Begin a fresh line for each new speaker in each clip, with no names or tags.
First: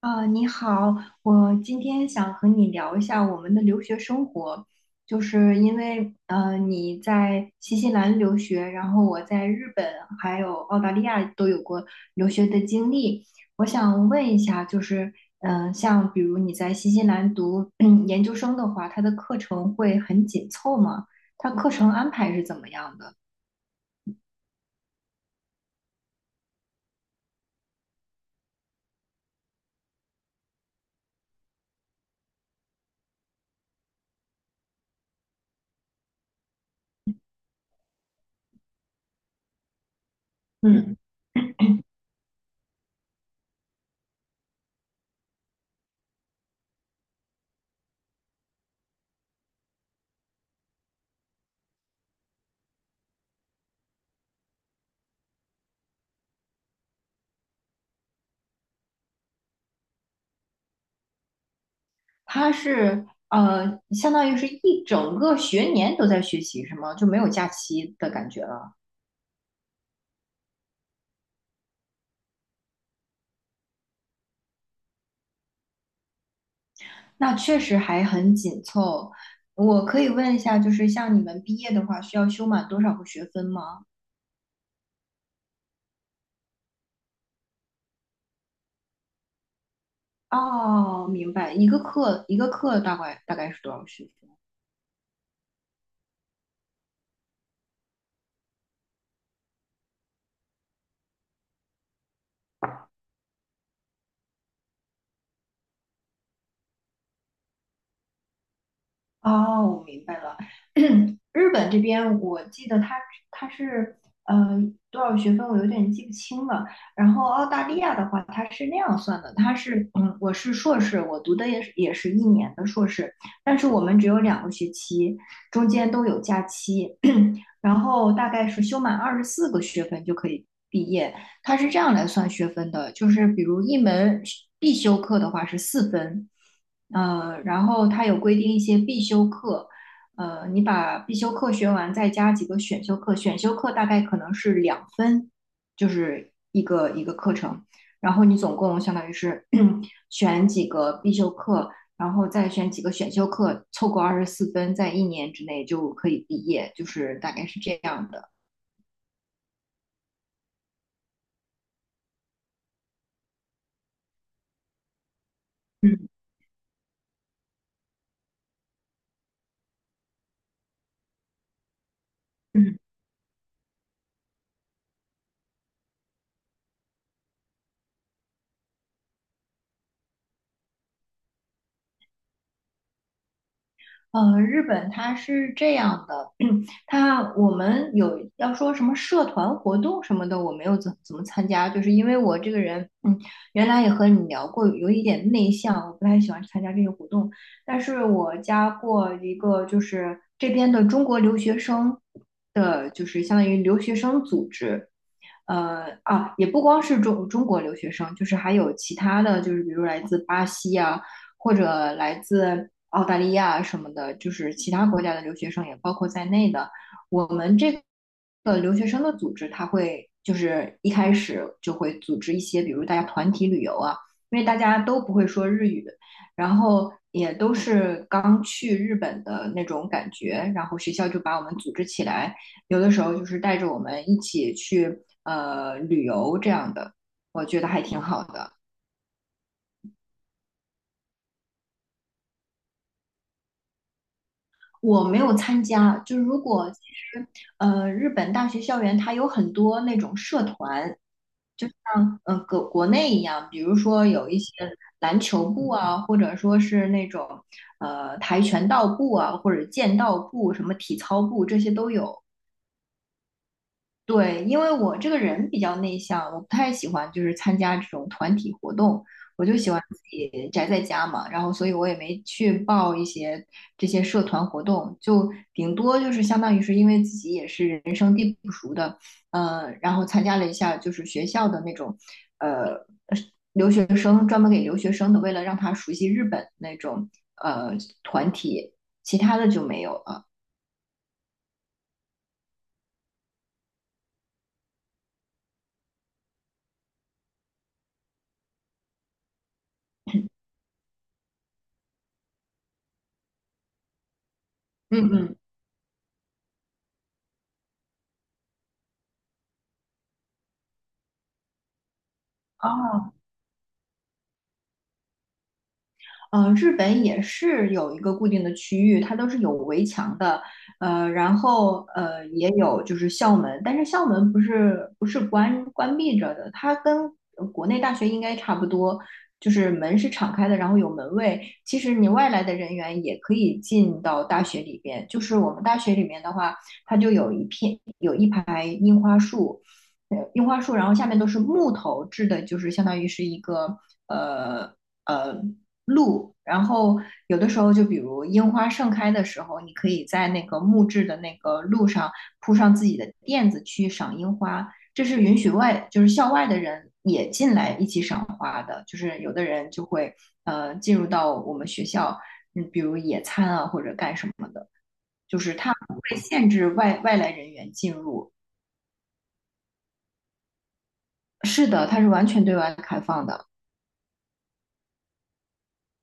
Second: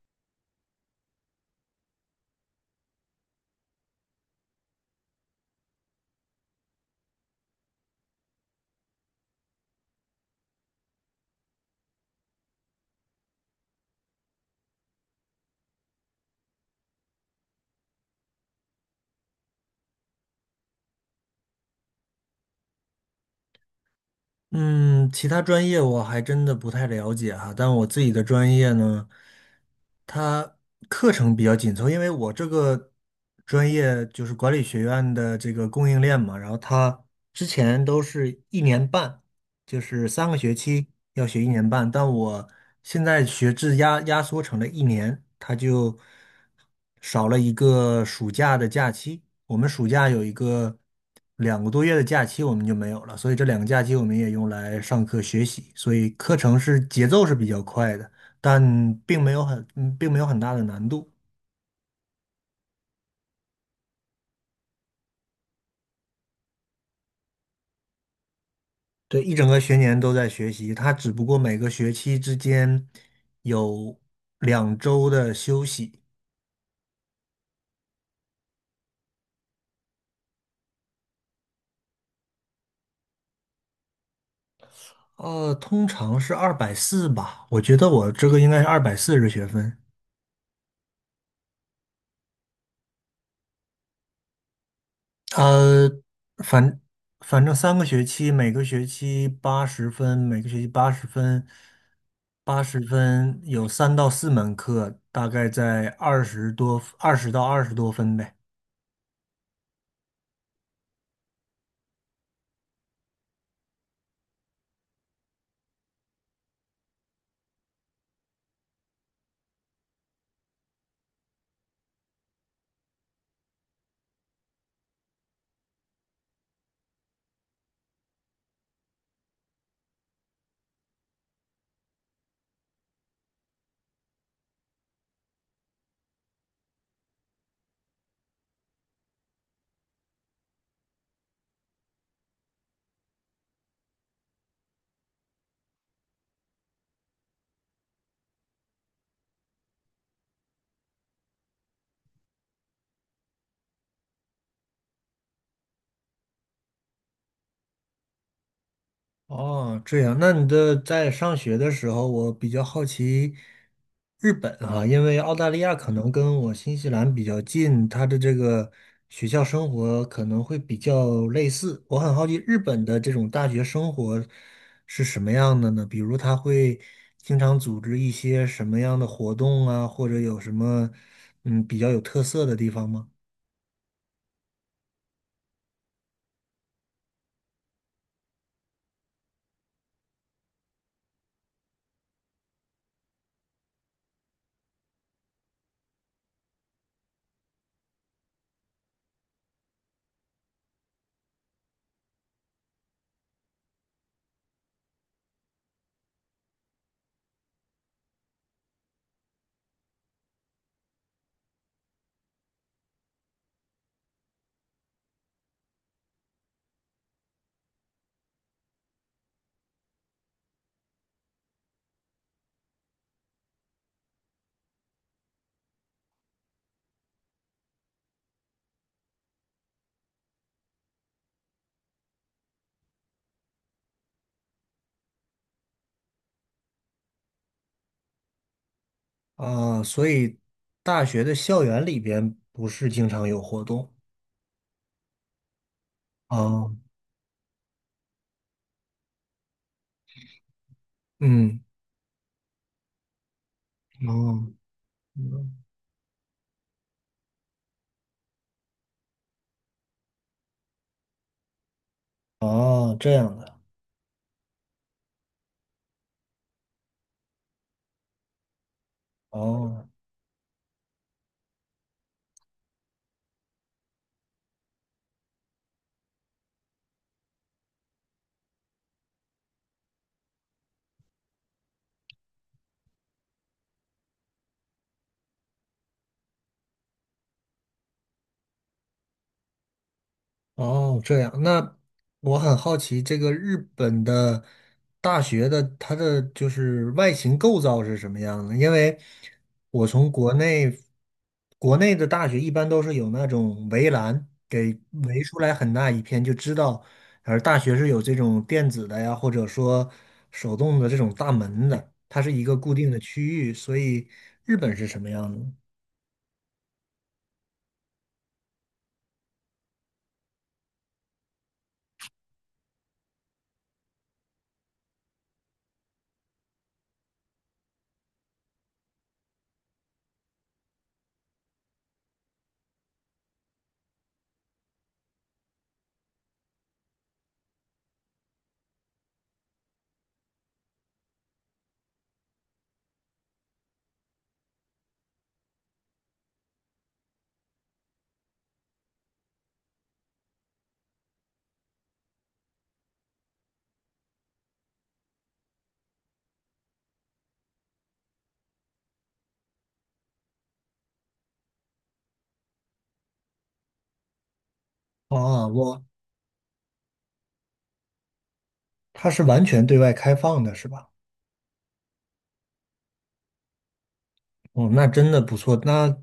啊，你好，我今天想和你聊一下我们的留学生活，就是因为你在新西兰留学，然后我在日本还有澳大利亚都有过留学的经历。我想问一下，就是像比如你在新西兰读 研究生的话，它的课程会很紧凑吗？它课程安排是怎么样的？
嗯，其他专业我还真的不太了解哈，但我自己的专业呢，它课程比较紧凑，因为我这个专业就是管理学院的这个供应链嘛，然后它之前都是一年半，就是三个学期
嗯。
要学一年半，但我现在学制压缩成了一年，它就少了一个暑假的假期。我们暑假有一个2个多月的假期，我们就没有了，所以这两个假期我们也用来上课学习，所以课程是节奏是比较快的，但并没有很，嗯并没有很大的难度。
它是相当于是一整个学年都在学习，是吗？就没有假期的感觉了。
对，一整个学年都在学习，它只不过每个学期之间有2周的休息。
那确实还很紧凑。我可以问一下，就是像你们毕业的话，需要修满多少个学分吗？
通常是二百四吧，我觉得我这个应该是240学分。
哦，明白，一个课一个课大概是多少学分？
呃，反反正三个学期，每个学期八十分，每个学期八十分，八十分有3到4门课，大概在二十多，20到20多分呗。
哦，我明白了。日本这边，我记得它是呃多少学分，我有点记不清了。然后澳大利亚的话，它是那样算的，它是我是硕士，我读的也是一年的硕士，但是我们只有2个学期，中间都有假期。然后大概是修满24个学分就可以毕业。它是这样来算学分的，就是比如一门必修课的话是四分，然后它有规定一些必修课，你把必修课学完，再加几个选修课，选修课大概可能是2分，就是一个一个课程，然后你总共相当于是 选几个必修课，然后再选几个选修课，凑够24分，在一年之内就可以毕业，就是大概是这样的。
哦，这样，那你的在上学的时候，我比较好奇日本啊，因为澳大利亚可
嗯
能跟我新西兰比较近，它的这个学校生活可能会比较类似。我很好奇日
嗯。
本的这种大学生活是什么样的呢？比如他会经常组织一些什么样的活动啊，或者有什么比较有特色的地方吗？
日本它是这样的，它我们有要说什么社团活动什么的，我没有怎么参加，就是因为我这个人，原来也和你聊过，有一点内向，我不太喜欢参加这些活动。但是我加过一个，就是这边的中国留学生的，就是相当于留学生组织，也不光是中国留学生，就是还有其他的，就是比如来自巴西啊，或者来自澳大利亚什么的，就是其他国家的留学生也包括在内的。我们这个留学生的组织，它会就是一开始就会组织一些，比如大家团体旅游啊，因为大家都不会说日语，然后也都是刚去日本的那种感觉，然后学校就把我们组织起来。有的时候就是带着我们一起去旅游这样的，我觉得还挺好的。
啊，所以大学的校园里边不是经常有活动。
我没有参加，就是如
啊。
果其实日本大学校园它有很多那种社团，
嗯，
像国内一样，比如说有一
哦，
些篮球
嗯
部啊，或者说是那种跆拳道部啊，或者剑道部、什么体操部这些都有。
哦，这样的，
对，因为我这个人比较内向，我不太喜欢就是参加这种团体活动，我就喜欢
哦，
自己宅在家嘛，然后所以我也没去报一些这些社团活动，就顶多就是相当于是因为自己也是人生地不熟的，然后参加了一下就是学校的那种，呃，留学生专门给留学生的，为了让他熟悉日本那种呃团体，其他的就没有了。
哦，这样。那我很好奇，这个日本的大学的它的就是外形构造是什么样的？因为我从国内的大学一般都是有那种围栏给
嗯
围
嗯。
出来很大一片，就知道，而大学是有这种电子的呀，或者说手动的这种大门的，它是一个固定的
哦。
区域，所以日本是什么样的？
嗯，日本也是有一个固定的区域，它都是有围墙的，然后也有就是校门，但是校门不是关闭着的，它跟国内大学应该差不多，就是门是敞开的，然后有门卫。其实你外来的人员也可以进到大学里边，就是我们大学里面的话，它就有一片有一排樱花树，樱花树，然后下面都是木头制的，就是相当于是一个呃。呃路，然后有的时候就比如樱花盛开的时候，你可以在那个木质的那个路上铺上自己的垫子去赏樱花，这是允许外就是校外的人也进来一起赏花的，就是有的人就会进入到我们学校，比如野餐啊或者干什么的，就
哦，
是它不会限制外来人员进入。
它是完全对外开放的，是吧？
是的，它是完全对外开放的。
哦，那真的不错。那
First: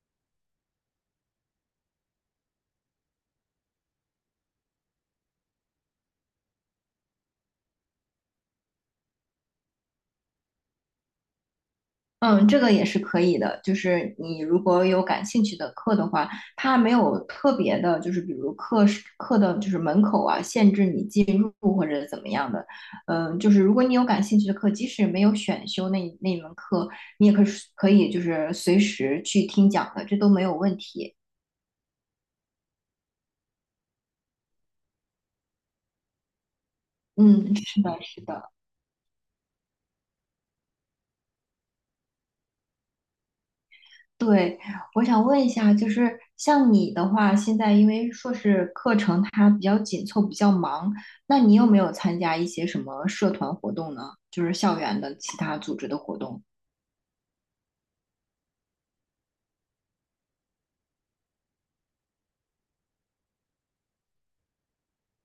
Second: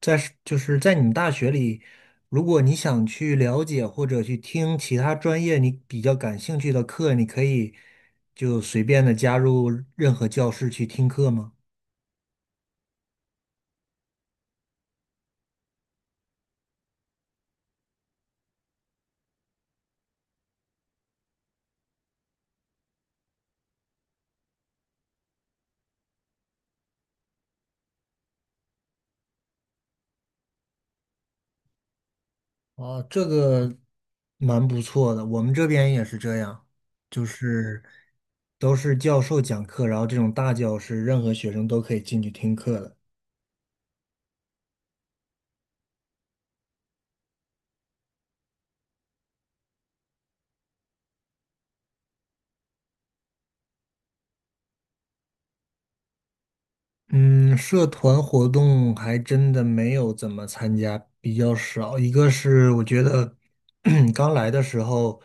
在是就是在你们大学里，如果你想去了解或者去听其他专业你比较感兴趣的课，你可以就随便的加入任何教室去听课吗？
嗯，这个也是可以的。就是你如果有感兴趣的课的话，它没有特别的，就是比如课时课的，就是门口啊，限制你进入或者怎么样的。就是如果你有感兴趣的课，即使没有选修那一门课，你也可以就是随时去听讲的，这都没有问题。
哦，这个蛮不错的，我们这边也是这样，就
嗯，是
是
的，是的。
都是教授讲课，然后这种大教室，任何学生都可以进去听课的。
对。我想问一下，就是像你的话，现在因为硕士课程它比较紧凑，比较忙，那你有没有参加一些什么社团活动呢？就是校园的其他组织的活动？
嗯，社团活动还真的没有怎么参加，比较少。一个是我觉得 刚来的时候，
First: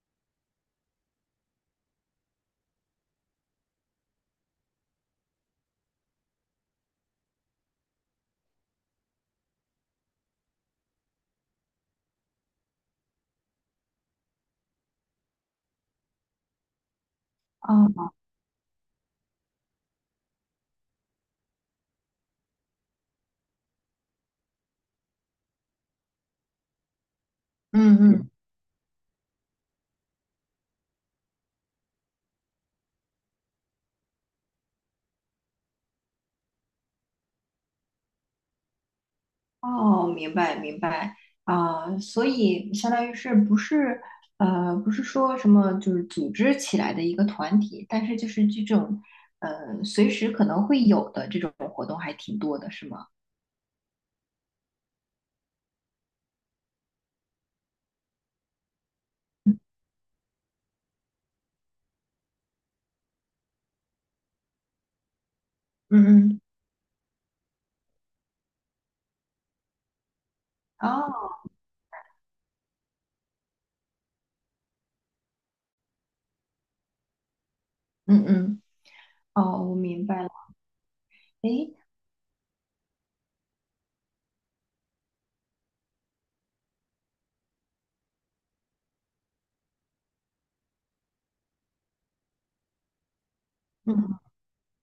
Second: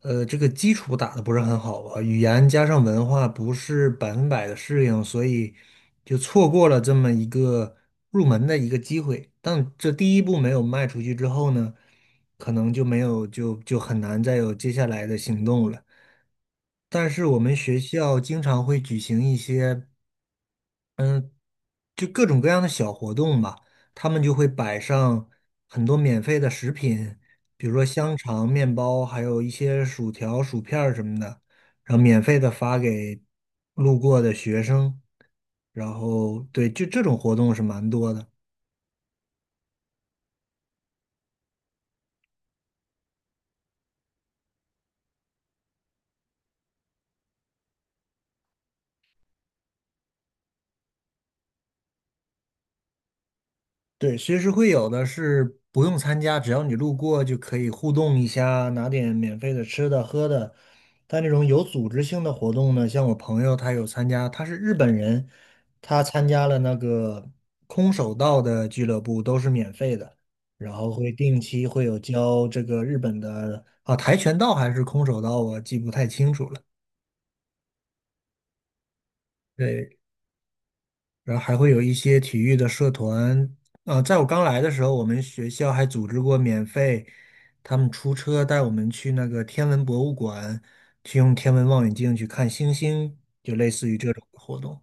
这个基础打得不是很好吧，语言加上文化不是百分百的适应，所以就错过了这么一个入门的一个机会。但这第一步没有迈出去之后呢，可能就没有就很难再有接下来的行动了。但是我们学
哦，
校经常会举行一些。就各种各样的小活动吧，他们就会摆上很多免费的食品，比如说
嗯
香
嗯，
肠、面包，还有一些薯条、薯片儿什么的，然后免费的发给路过的学生。然后对，就这种活动是蛮多的。
哦，明白明白啊，所以相当于是不是不是说什么就是组织起来的一个团体，但是就是这种随时可能会有的这种活动还挺多的，是吗？
对，随时会有的是不用参加，只要你路过就可以互动一下，拿点免费的吃的喝的。但这种有组织性的活动呢，像我朋友他有参加，他是日本人，他参
嗯嗯。
加了那个空手道的俱乐部，都是免费的，然后会
哦。
定期会有教这个日本的啊跆拳道还是空手道，我记不太清楚了。
嗯嗯。哦，我
对，
明白了。
然后还会
诶。
有一些体育的社团。啊、在我刚来的时候，我们学校还组织过免费，他们出车带我们去那个天文博物馆，去用天文望远镜去看星星，就类似
嗯
于这
嗯。
种活动。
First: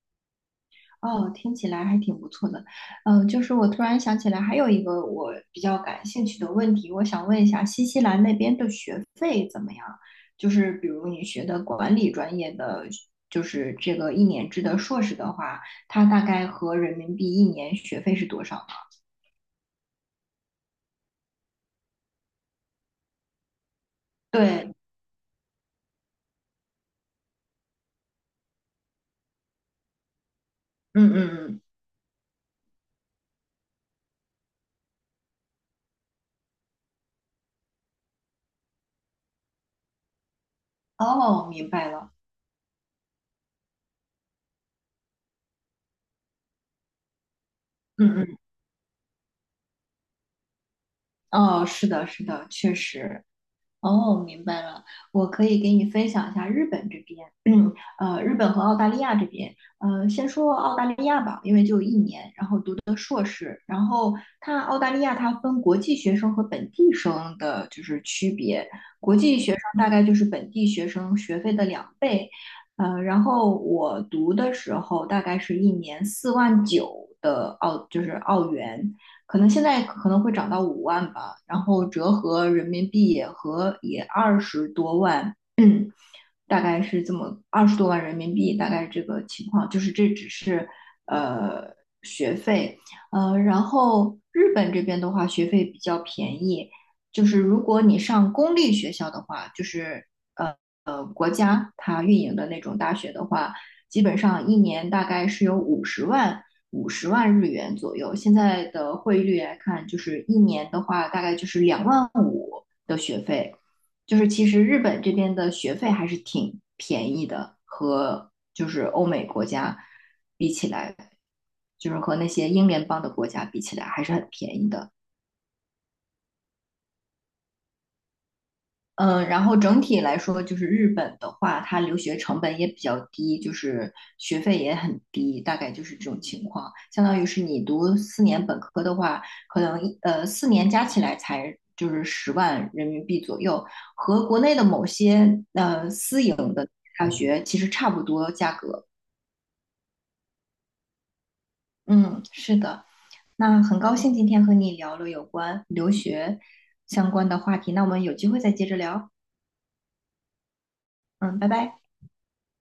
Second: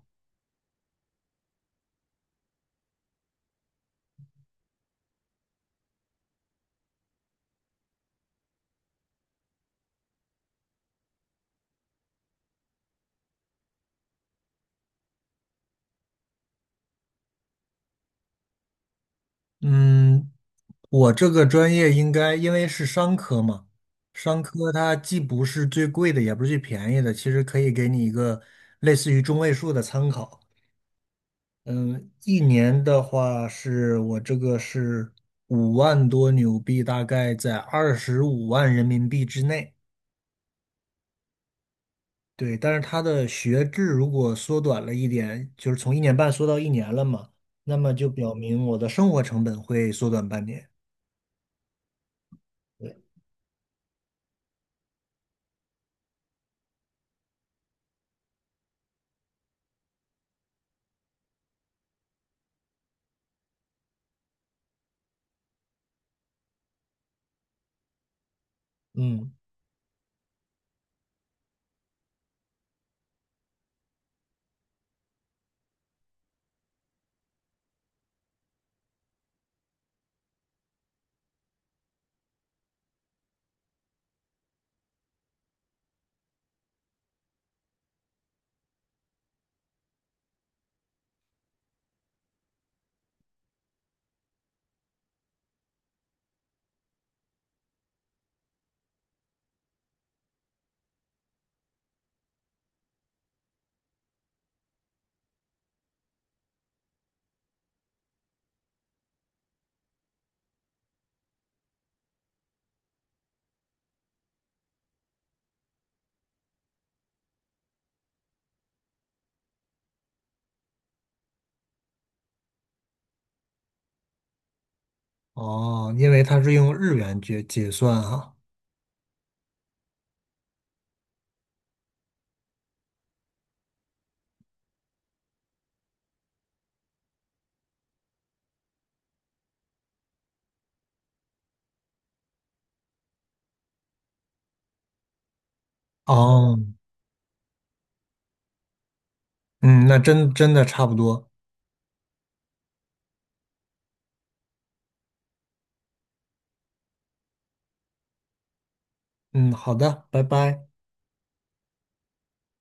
哦，听起来还挺不错的。就是我突然想起来，还有一个我比较感兴趣的问题。我想问一下，新西兰那边的学费怎么样？就是比如你学的管理专业的，就是这个一年制的硕士的话，它大概合人民币一年学费是多少呢？
嗯，我这个专业应该因为是商科嘛，商科
对。
它既不是最贵的，也不是最便宜的，其实可以给你一个类似于中位数的参考。
嗯嗯嗯。
嗯，一年的话是我这个是5万多纽币，大概在25万人民币之内。
哦，明白了。
对，但是它的学制如果缩短了一点，就是从一年半缩到一年了嘛，那么就表
嗯
明我的生活成本会缩短半年。
嗯。哦，是的，是的，确
对，
实。哦，明白了。我可以给你分享一下日本这边，日本和澳大利亚这边，先说澳大利亚吧，因为就一年，然后读的硕士，然后它澳大利亚它分国际学生和本地生的就是区别，国
嗯，
际学生大概就是本地学生学费的两倍，然后我读的时候大概是一年4万9的澳，就是澳元，可能现在可能会涨到5万吧，然后折合人民币也和也二十多万，大概是这么二十多万人民币，大概这个情况，就是这只是呃学费，然后日本这边的话学费比较便宜，就是如果你上公立学校的话，就是呃国家它运营的那种大学的话，基本上一年大概是有五十万。五十万日元左右，现在的汇率来看，就是一年的话，大概就是2万5的学费。就是其实日本这边的学费还是挺便宜的，和就是欧美国家比起来，就是和那些英联邦的国家比起来，还是很便宜的。
哦，因为它是用日元结算哈。
嗯，然后整体来说，就是日本的话，它留学成本也比较低，就是学费也很低，大概就是这种情况。相当于是你读四年本科的话，可能四年加起来才就是十万人民币左右，和国内的某些私营
哦，
的大学其实差不多价格。
嗯，那真的差不多。
嗯，是的。那很高兴今天和你聊了有关留学相关的话题，那我们有机会再接着聊。
嗯，好的，拜拜。
嗯，拜拜。